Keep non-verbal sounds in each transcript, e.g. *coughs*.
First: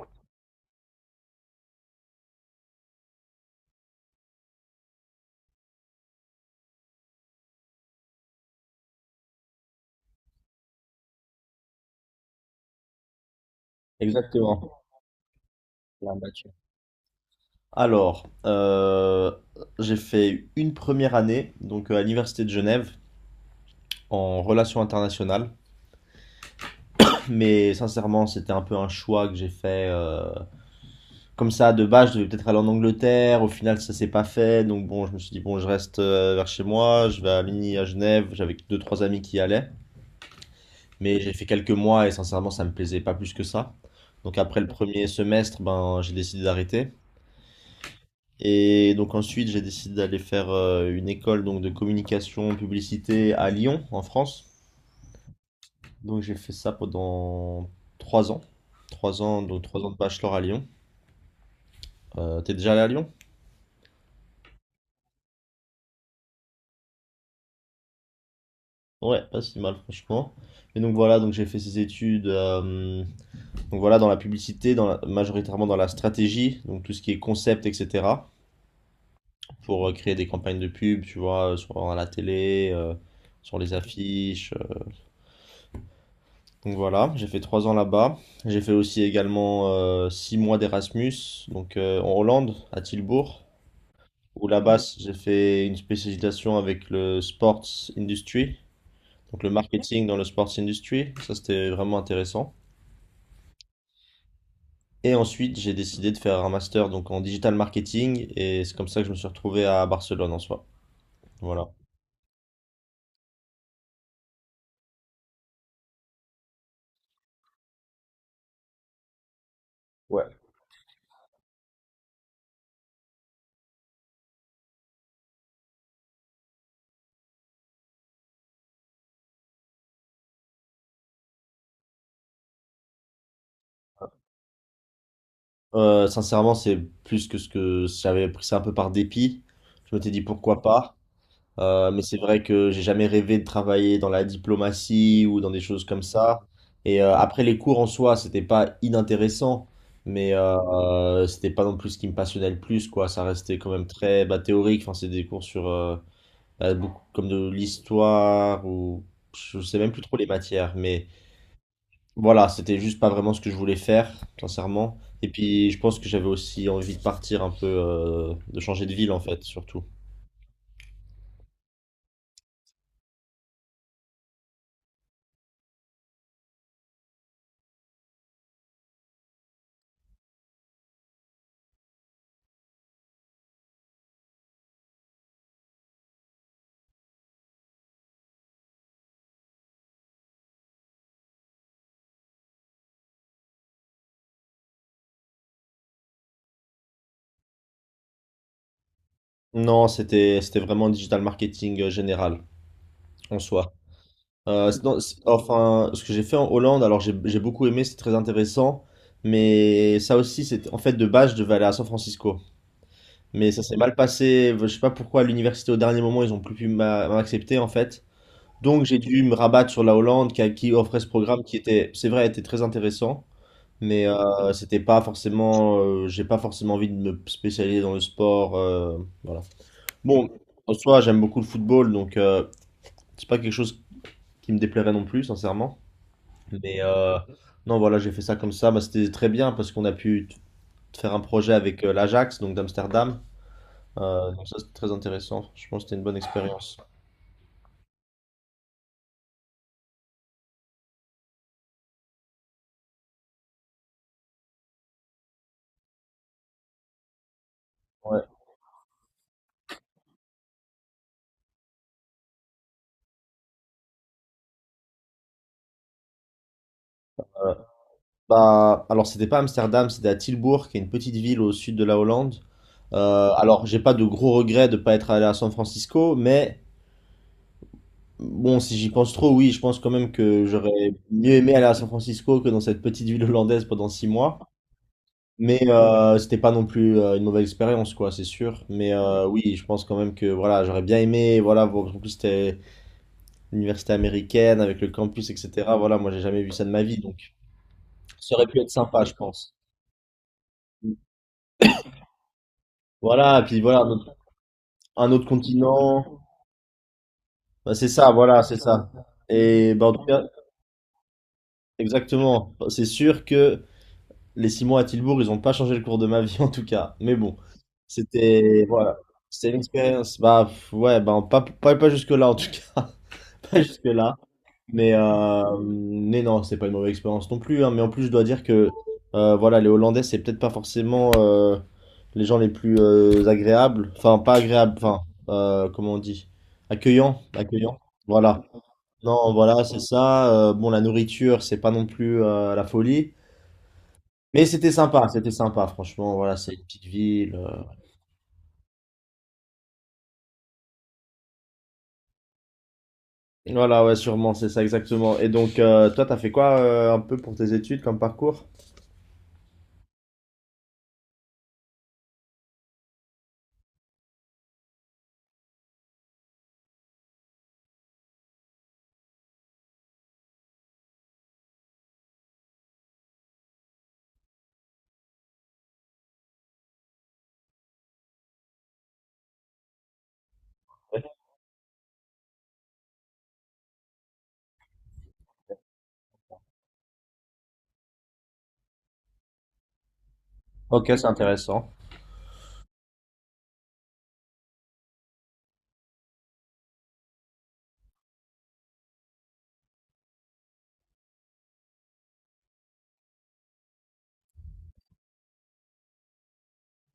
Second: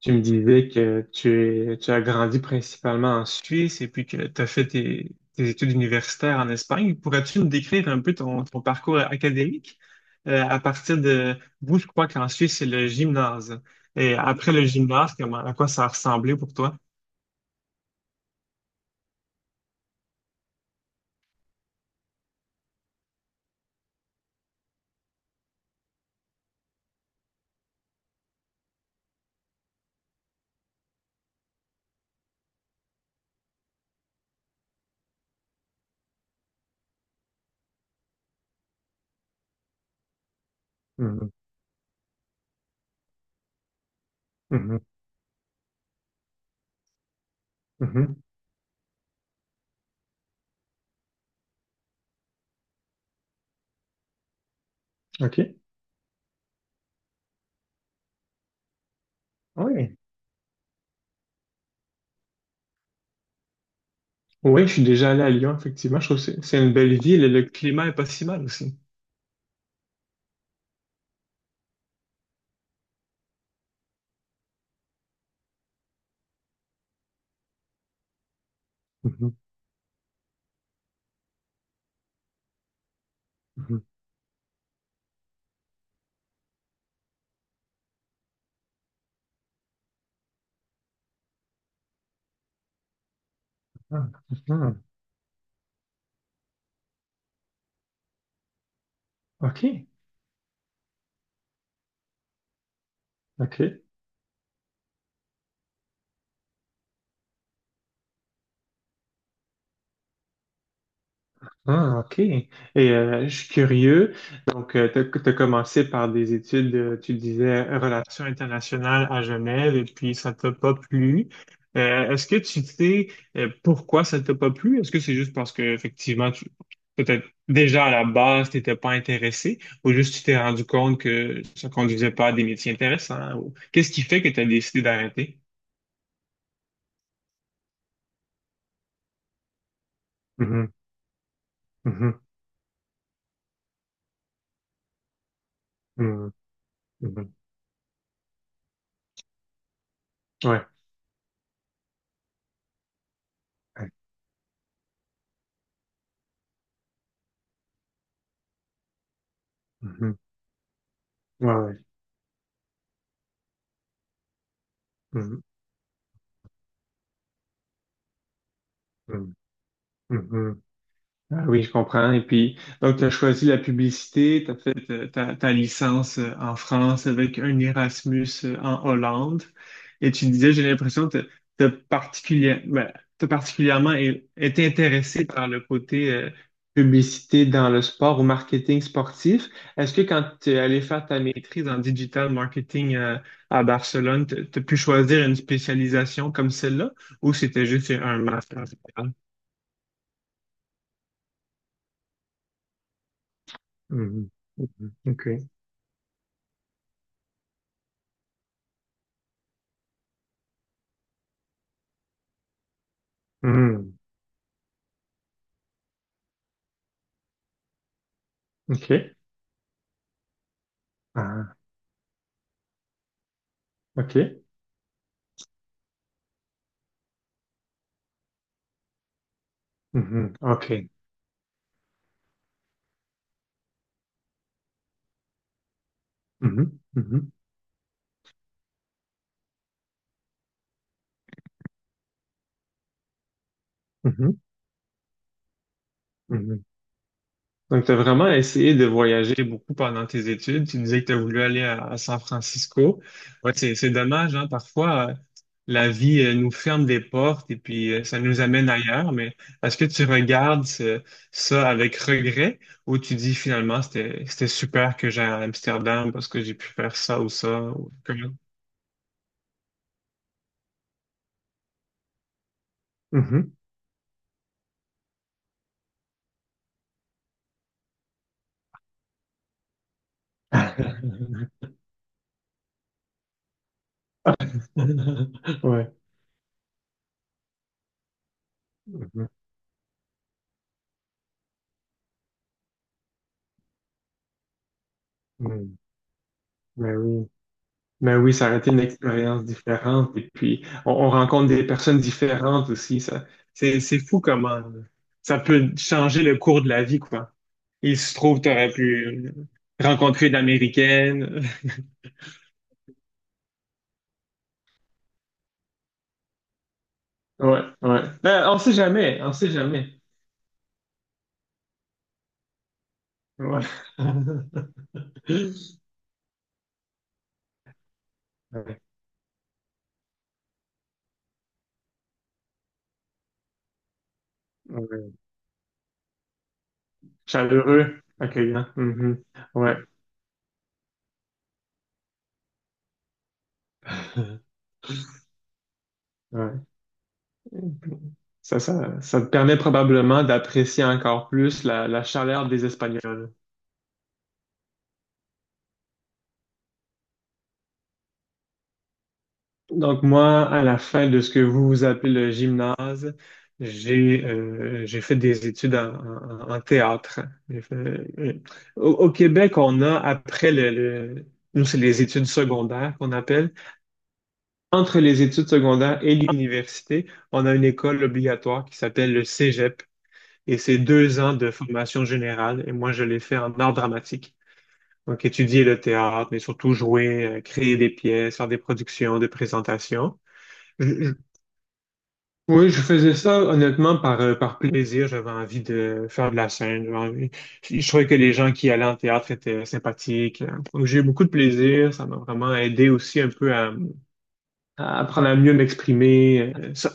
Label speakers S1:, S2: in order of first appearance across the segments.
S1: Tu me disais que tu as grandi principalement en Suisse et puis que tu as fait tes études universitaires en Espagne. Pourrais-tu nous décrire un peu ton parcours académique? À partir de vous, je crois qu'en Suisse, c'est le gymnase. Et après
S2: Exactement,
S1: le gymnase, comment, à quoi ça a ressemblé
S2: l'armature.
S1: pour toi?
S2: Alors, j'ai fait une première année, donc à l'université de Genève, en relations internationales. *coughs* Mais sincèrement, c'était un peu un choix que j'ai fait comme ça. De base, je devais peut-être aller en Angleterre. Au final, ça s'est pas fait. Donc bon, je me suis dit, bon, je reste vers chez moi. Je vais à Mini, à Genève. J'avais deux, trois amis qui y allaient. Mais
S1: Mhm,
S2: j'ai fait quelques mois et sincèrement, ça me plaisait pas plus que ça. Donc après le
S1: mhm,
S2: premier semestre, ben, j'ai décidé d'arrêter.
S1: mhm.
S2: Et donc ensuite, j'ai décidé d'aller faire une école donc de communication publicité à Lyon, en France.
S1: OK.
S2: Donc j'ai fait ça pendant 3 ans. Trois ans, donc 3 ans de
S1: Oui.
S2: bachelor à Lyon. T'es déjà allé à Lyon?
S1: Oui, je suis déjà allé à Lyon, effectivement. Je trouve que c'est une belle ville et le climat est pas si mal aussi.
S2: Ouais, pas si mal franchement. Et donc voilà, donc j'ai fait ces études, donc voilà, dans la publicité, majoritairement dans la stratégie, donc tout ce qui est concept, etc.,
S1: Mhm,
S2: pour créer des campagnes de pub, tu vois, sur à la télé, sur les
S1: mhm.
S2: affiches. Donc voilà, j'ai fait 3 ans là-bas. J'ai fait aussi également 6 mois d'Erasmus, donc en Hollande, à Tilbourg,
S1: Ah,
S2: où là-bas
S1: mhm.
S2: j'ai fait une spécialisation avec le sports industry, donc le
S1: OK.
S2: marketing dans le sports industry. Ça c'était vraiment intéressant.
S1: OK.
S2: Et ensuite j'ai décidé de faire un master donc en digital marketing et c'est comme ça que je me suis retrouvé à Barcelone en soi. Voilà.
S1: Ah, OK. Et je suis curieux. Donc, tu as commencé par des études, tu disais, relations internationales à Genève, et puis ça
S2: Ouais.
S1: t'a pas plu. Est-ce que tu sais pourquoi ça t'a pas plu? Est-ce que c'est juste parce que, effectivement, peut-être déjà à la base, tu n'étais pas intéressé, ou juste tu t'es rendu compte que ça conduisait pas à des métiers intéressants? Qu'est-ce qui fait que tu as décidé d'arrêter?
S2: Sincèrement, c'est plus que ce que j'avais pris ça un peu par dépit. Je m'étais dit pourquoi
S1: Mhm,
S2: pas. Mais c'est
S1: mhm,
S2: vrai que j'ai jamais rêvé de travailler dans la diplomatie ou dans des choses comme
S1: mhm,
S2: ça. Et
S1: mhm.
S2: après les cours en soi, c'était pas inintéressant, mais
S1: Ouais.
S2: c'était pas non plus ce qui me passionnait le plus, quoi. Ça restait quand même
S1: Ouais.
S2: très bah, théorique. Enfin, c'est des cours sur, bah, beaucoup comme de l'histoire ou je sais même plus
S1: Mhm.
S2: trop les matières, mais
S1: Ouais, ouais.
S2: voilà, c'était juste pas vraiment ce que je voulais faire, sincèrement. Et
S1: Mhm,
S2: puis je pense que j'avais aussi envie de partir un peu, de changer de ville en fait, surtout.
S1: mhm, mhm. Ah oui, je comprends. Et puis, donc, tu as choisi la publicité, tu as fait ta licence en France avec un Erasmus en Hollande. Et tu disais, j'ai l'impression que tu as particulièrement été intéressé par le côté publicité dans le sport ou marketing sportif. Est-ce que quand tu es allé faire ta maîtrise en digital marketing à Barcelone, tu as pu choisir une spécialisation comme celle-là ou c'était juste un master général?
S2: Non, c'était vraiment digital marketing général en soi.
S1: Mhm. Mhm.
S2: Non,
S1: OK.
S2: enfin, ce que j'ai fait en Hollande, alors j'ai beaucoup aimé, c'est très intéressant, mais ça aussi, c'est, en fait, de base, je devais aller à San Francisco, mais ça s'est
S1: Mhm.
S2: mal passé. Je sais pas pourquoi, à l'université, au dernier moment, ils ont plus pu m'accepter en fait. Donc
S1: Ok.
S2: j'ai dû me rabattre sur la Hollande qui offrait ce programme qui
S1: Ah,
S2: était, c'est vrai, était très intéressant, mais
S1: Ok.
S2: c'était pas forcément, j'ai pas forcément envie de me spécialiser dans le sport, voilà. Bon,
S1: Mhm.
S2: en
S1: Okay.
S2: soi, j'aime beaucoup le football, donc c'est pas quelque chose qui me déplairait non plus, sincèrement. Mais
S1: Mhm.
S2: euh,
S1: Mhm.
S2: non, voilà, j'ai fait ça comme ça. Bah, c'était très bien parce qu'on a pu faire un projet avec, l'Ajax, donc d'Amsterdam.
S1: Mhm.
S2: Donc ça, c'était très intéressant. Je pense que c'était une bonne
S1: Mhm.
S2: expérience.
S1: Donc, tu as vraiment essayé de voyager beaucoup pendant tes études. Tu disais que tu as voulu aller à San Francisco. Ouais, c'est dommage, hein. Parfois, la vie, nous ferme des portes et puis, ça
S2: Ouais.
S1: nous amène ailleurs. Mais est-ce que tu regardes ça avec regret ou tu dis finalement, c'était super que j'aille à Amsterdam parce que j'ai pu faire ça ou ça ou comment?
S2: Bah, alors, c'était pas Amsterdam, c'était à Tilburg, qui est une petite ville au sud de la Hollande. Euh,
S1: Mhm.
S2: alors, j'ai pas de gros regrets de pas être allé à San Francisco, mais bon, si j'y pense trop, oui, je pense quand même que j'aurais mieux
S1: *laughs*
S2: aimé aller à San Francisco que dans cette petite ville hollandaise pendant 6 mois. Mais
S1: *laughs* Ouais.
S2: euh, c'était pas non plus une mauvaise expérience, quoi, c'est sûr. Mais
S1: Mhm.
S2: oui, je pense quand même que voilà, j'aurais bien aimé, voilà, en plus c'était l'université américaine avec le campus, etc.
S1: Mhm.
S2: Voilà, moi j'ai jamais vu ça de ma
S1: Mais
S2: vie,
S1: oui.
S2: donc
S1: Mais oui,
S2: ça aurait
S1: ça aurait
S2: pu être
S1: été une
S2: sympa, je
S1: expérience
S2: pense.
S1: différente. Et puis, on rencontre des personnes différentes aussi. Ça,
S2: Voilà, et puis voilà,
S1: c'est, c'est fou comment
S2: un autre
S1: ça peut
S2: continent.
S1: changer le cours de la vie, quoi.
S2: Bah, c'est
S1: Il
S2: ça,
S1: se trouve,
S2: voilà,
S1: tu
S2: c'est
S1: aurais
S2: ça.
S1: pu
S2: Et bah, en tout cas,
S1: rencontrer une Américaine. *laughs*
S2: exactement, c'est sûr que les 6 mois à Tilbourg, ils ont pas changé le cours de ma vie *laughs* en tout cas. Mais bon,
S1: Ouais, ouais. Ben, on
S2: c'était,
S1: sait
S2: voilà,
S1: jamais, on
S2: c'était
S1: sait
S2: une
S1: jamais.
S2: expérience, bah pff, ouais, bah pas jusque-là en tout cas. *laughs*
S1: Ouais.
S2: Jusque-là.
S1: *laughs*
S2: Mais non, c'est pas une mauvaise expérience non plus, hein. Mais en plus, je dois dire que,
S1: Ouais,
S2: voilà, les Hollandais, c'est peut-être pas forcément les gens les plus agréables. Enfin, pas agréables, enfin,
S1: ouais.
S2: comment on dit? Accueillants, accueillants.
S1: Chaleureux,
S2: Voilà.
S1: accueillant. Mhm.
S2: Non, voilà,
S1: Ouais.
S2: c'est ça. Bon, la nourriture, c'est pas non plus, la folie. Mais
S1: *laughs*
S2: c'était sympa, franchement. Voilà, c'est
S1: Ouais.
S2: une petite ville.
S1: Ça te permet probablement d'apprécier encore plus la chaleur des Espagnols.
S2: Voilà, ouais, sûrement, c'est ça exactement. Et donc, toi, t'as fait quoi un peu pour tes études comme parcours?
S1: Donc moi, à la fin de ce que vous vous appelez le gymnase, j'ai fait des études en théâtre. J'ai fait- euh, au Québec, on a après nous c'est les études secondaires qu'on appelle. Entre les études secondaires et l'université, on a une école obligatoire qui s'appelle le Cégep et c'est
S2: Ouais.
S1: 2 ans de formation générale. Et moi, je l'ai fait en art dramatique. Donc, étudier le théâtre, mais surtout jouer, créer des pièces, faire des productions, des présentations.
S2: Ok,
S1: Je-
S2: c'est
S1: je-
S2: intéressant.
S1: oui, je faisais ça honnêtement par plaisir. J'avais envie de faire de la scène. Je trouvais que les gens qui allaient en théâtre étaient sympathiques. Donc, j'ai eu beaucoup de plaisir. Ça m'a vraiment aidé aussi un peu à apprendre à mieux m'exprimer. euh, ça-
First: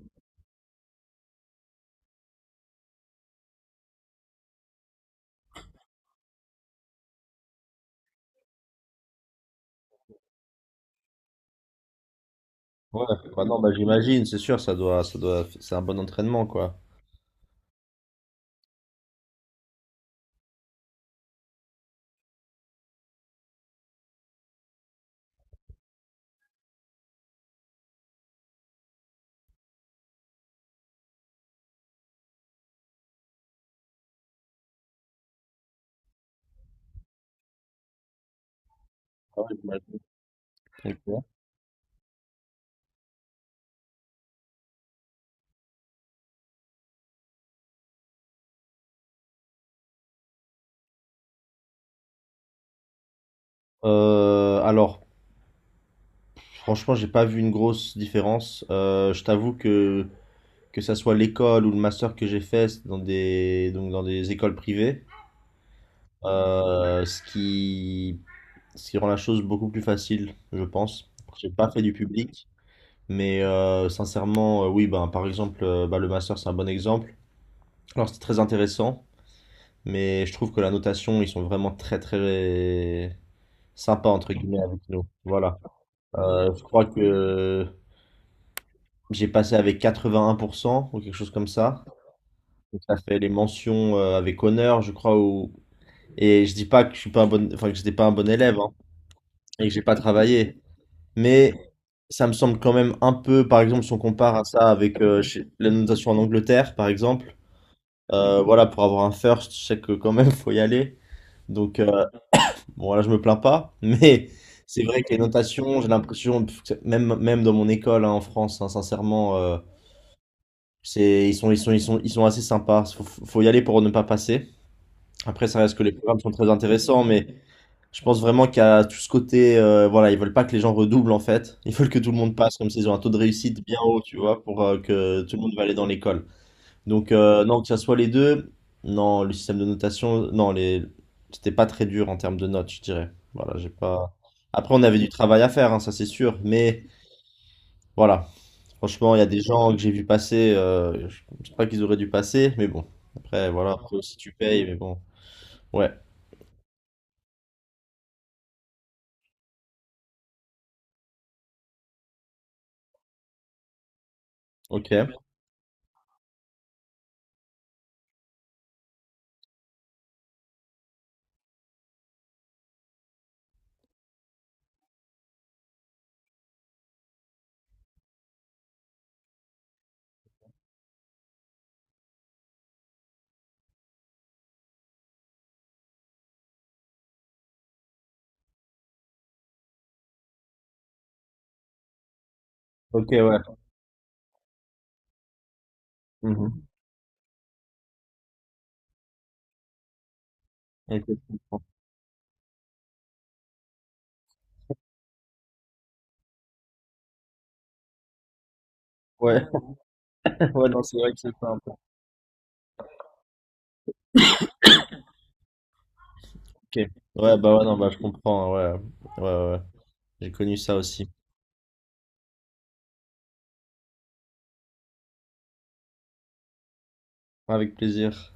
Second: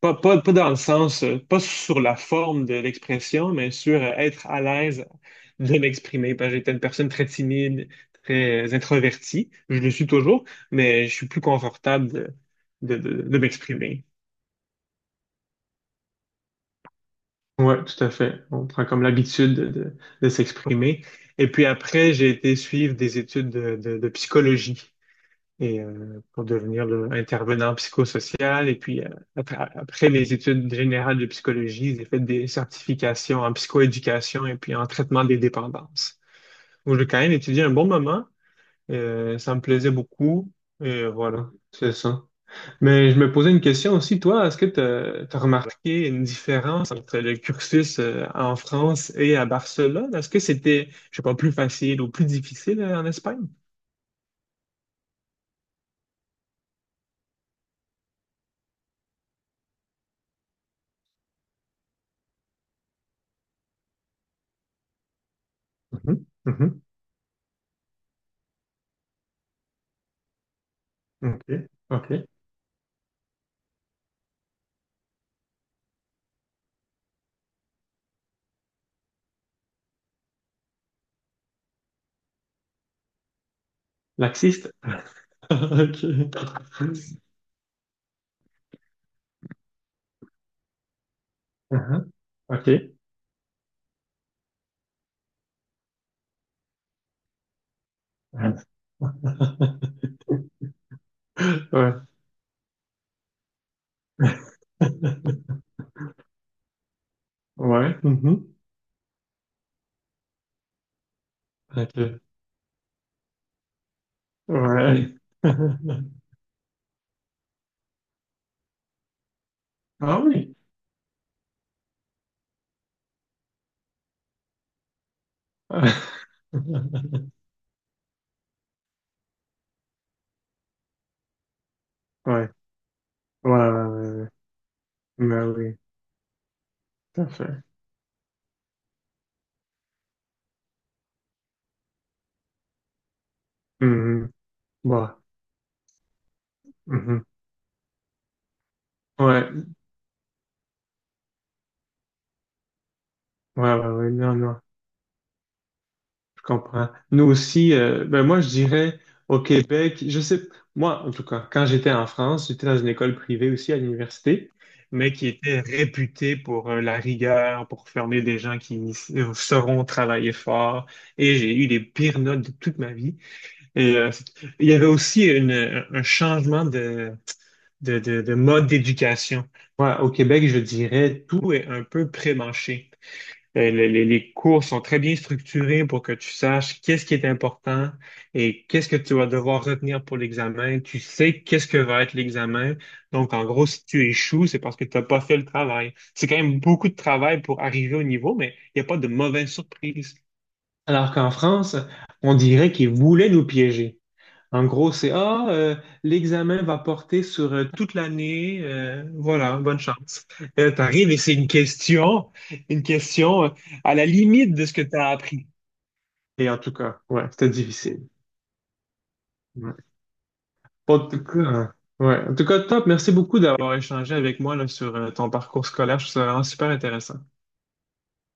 S1: pas, pas, pas dans le sens, pas sur la forme de l'expression, mais sur être à l'aise de m'exprimer. Parce que j'étais une personne très timide, très introvertie. Je le suis toujours, mais je suis plus confortable de, de,
S2: Ouais,
S1: de, de
S2: bah non, bah
S1: m'exprimer.
S2: j'imagine, c'est sûr, ça doit, c'est un bon entraînement, quoi.
S1: Ouais, tout à fait. On prend comme l'habitude de s'exprimer. Et puis après, j'ai été suivre des études de psychologie. Et pour devenir là, intervenant psychosocial. Et puis, après les études générales de psychologie, j'ai fait des certifications en psychoéducation et puis en traitement des dépendances. Donc, j'ai quand même étudié un bon moment.
S2: Ah
S1: Ça
S2: ouais,
S1: me plaisait
S2: j'imagine.
S1: beaucoup. Et
S2: Ok.
S1: voilà, c'est ça. Mais je me posais une question aussi, toi, est-ce que tu as remarqué une différence entre le cursus en France et à Barcelone? Est-ce que c'était, je sais pas, plus facile ou plus difficile en Espagne?
S2: Alors, franchement, j'ai pas vu une grosse différence. Je t'avoue que ça soit l'école ou le master que j'ai fait, c'est dans des donc dans des écoles privées,
S1: Mhm, mhm.
S2: ce qui rend la chose beaucoup plus facile, je pense.
S1: OK,
S2: J'ai pas fait du
S1: OK.
S2: public, mais sincèrement, oui, ben par exemple, le master c'est un bon exemple. Alors c'était très intéressant. Mais je trouve que la notation, ils sont vraiment très très sympas entre guillemets
S1: Laxiste?
S2: avec nous.
S1: *laughs*
S2: Voilà.
S1: Ok.
S2: Je crois que j'ai passé avec 81% ou quelque chose comme ça.
S1: Mhm. Ok.
S2: Donc ça fait les mentions, avec honneur, je crois. Ou... Et je dis pas que je suis pas un bon, enfin que j'étais pas un bon élève, hein, et que j'ai pas
S1: *laughs*
S2: travaillé. Mais
S1: Ouais.
S2: ça me semble quand même un peu, par exemple, si on compare à ça avec, la notation en Angleterre, par exemple.
S1: Ouais. Mhm.
S2: Voilà, pour avoir un first, je sais que quand même faut y aller. Donc
S1: Ok.
S2: bon, là, je me plains pas, mais c'est vrai que
S1: Ouais.
S2: les notations, j'ai
S1: *laughs*
S2: l'impression, pff, que même, même dans mon école, hein, en France, hein, sincèrement,
S1: Ah oui.
S2: c'est, ils sont assez sympas. Faut y aller pour ne pas passer. Après, ça reste que les programmes sont très intéressants, mais
S1: *laughs*
S2: je pense vraiment qu'il y a tout ce côté, voilà, ils veulent pas que les gens redoublent en fait. Ils veulent que tout le monde
S1: Ouais.
S2: passe, comme s'ils ont un taux de
S1: Ouais,
S2: réussite bien haut,
S1: ouais,
S2: tu
S1: ouais.
S2: vois, pour que tout le
S1: Mais
S2: monde va aller
S1: oui,
S2: dans l'école. Donc,
S1: tout à
S2: non,
S1: fait.
S2: que ça soit les deux, non, le système de notation, non, les... c'était pas très dur en termes de notes, je dirais. Voilà, j'ai pas.
S1: Mhm.
S2: Après, on avait du
S1: Bon.
S2: travail à faire, hein, ça c'est sûr, mais
S1: Mhm.
S2: voilà, franchement, il y a des
S1: Ouais.
S2: gens que j'ai vu passer, je sais pas qu'ils auraient dû passer, mais bon, après, voilà,
S1: Ouais, ouais,
S2: après
S1: ouais.
S2: aussi tu
S1: Non, non.
S2: payes, mais bon, ouais,
S1: Je comprends. Nous aussi, ben moi, je dirais au Québec, je sais, moi, en tout cas, quand j'étais en France, j'étais dans une école privée aussi à l'université,
S2: ok,
S1: mais qui était réputée pour la rigueur, pour former des gens qui sauront travailler fort. Et j'ai eu les pires notes de toute ma vie. Et il y avait aussi un changement de mode d'éducation. Moi, au Québec, je dirais, tout est un peu prémâché. Les cours sont très bien structurés pour que tu saches qu'est-ce qui est important et qu'est-ce que tu vas devoir retenir pour l'examen. Tu sais qu'est-ce que va être l'examen.
S2: ok,
S1: Donc, en
S2: ouais.
S1: gros, si tu échoues, c'est parce que tu n'as pas fait le travail. C'est quand même
S2: Mhm.
S1: beaucoup de travail pour arriver au niveau, mais il n'y a pas de mauvaise surprise.
S2: Ok,
S1: Alors
S2: je
S1: qu'en
S2: comprends.
S1: France, on dirait qu'ils voulaient nous piéger. En gros, c'est ah, l'examen va porter sur toute l'année. euh,
S2: Ouais,
S1: voilà, bonne chance.
S2: *laughs* ouais, non, c'est
S1: T'arrives
S2: vrai
S1: et
S2: que
S1: c'est
S2: c'est
S1: une
S2: pas un peu.
S1: question, une question euh, à la limite de ce que tu as appris. Et en tout
S2: Ok,
S1: cas, ouais,
S2: ouais,
S1: c'était
S2: bah ouais, non, bah je
S1: difficile.
S2: comprends, hein, ouais, ouais, ouais, ouais.
S1: Ouais.
S2: J'ai connu ça
S1: En
S2: aussi,
S1: tout cas, hein, ouais. En tout cas, top. Merci beaucoup d'avoir échangé avec moi là, sur ton parcours scolaire. Je trouve ça vraiment super intéressant.
S2: avec plaisir.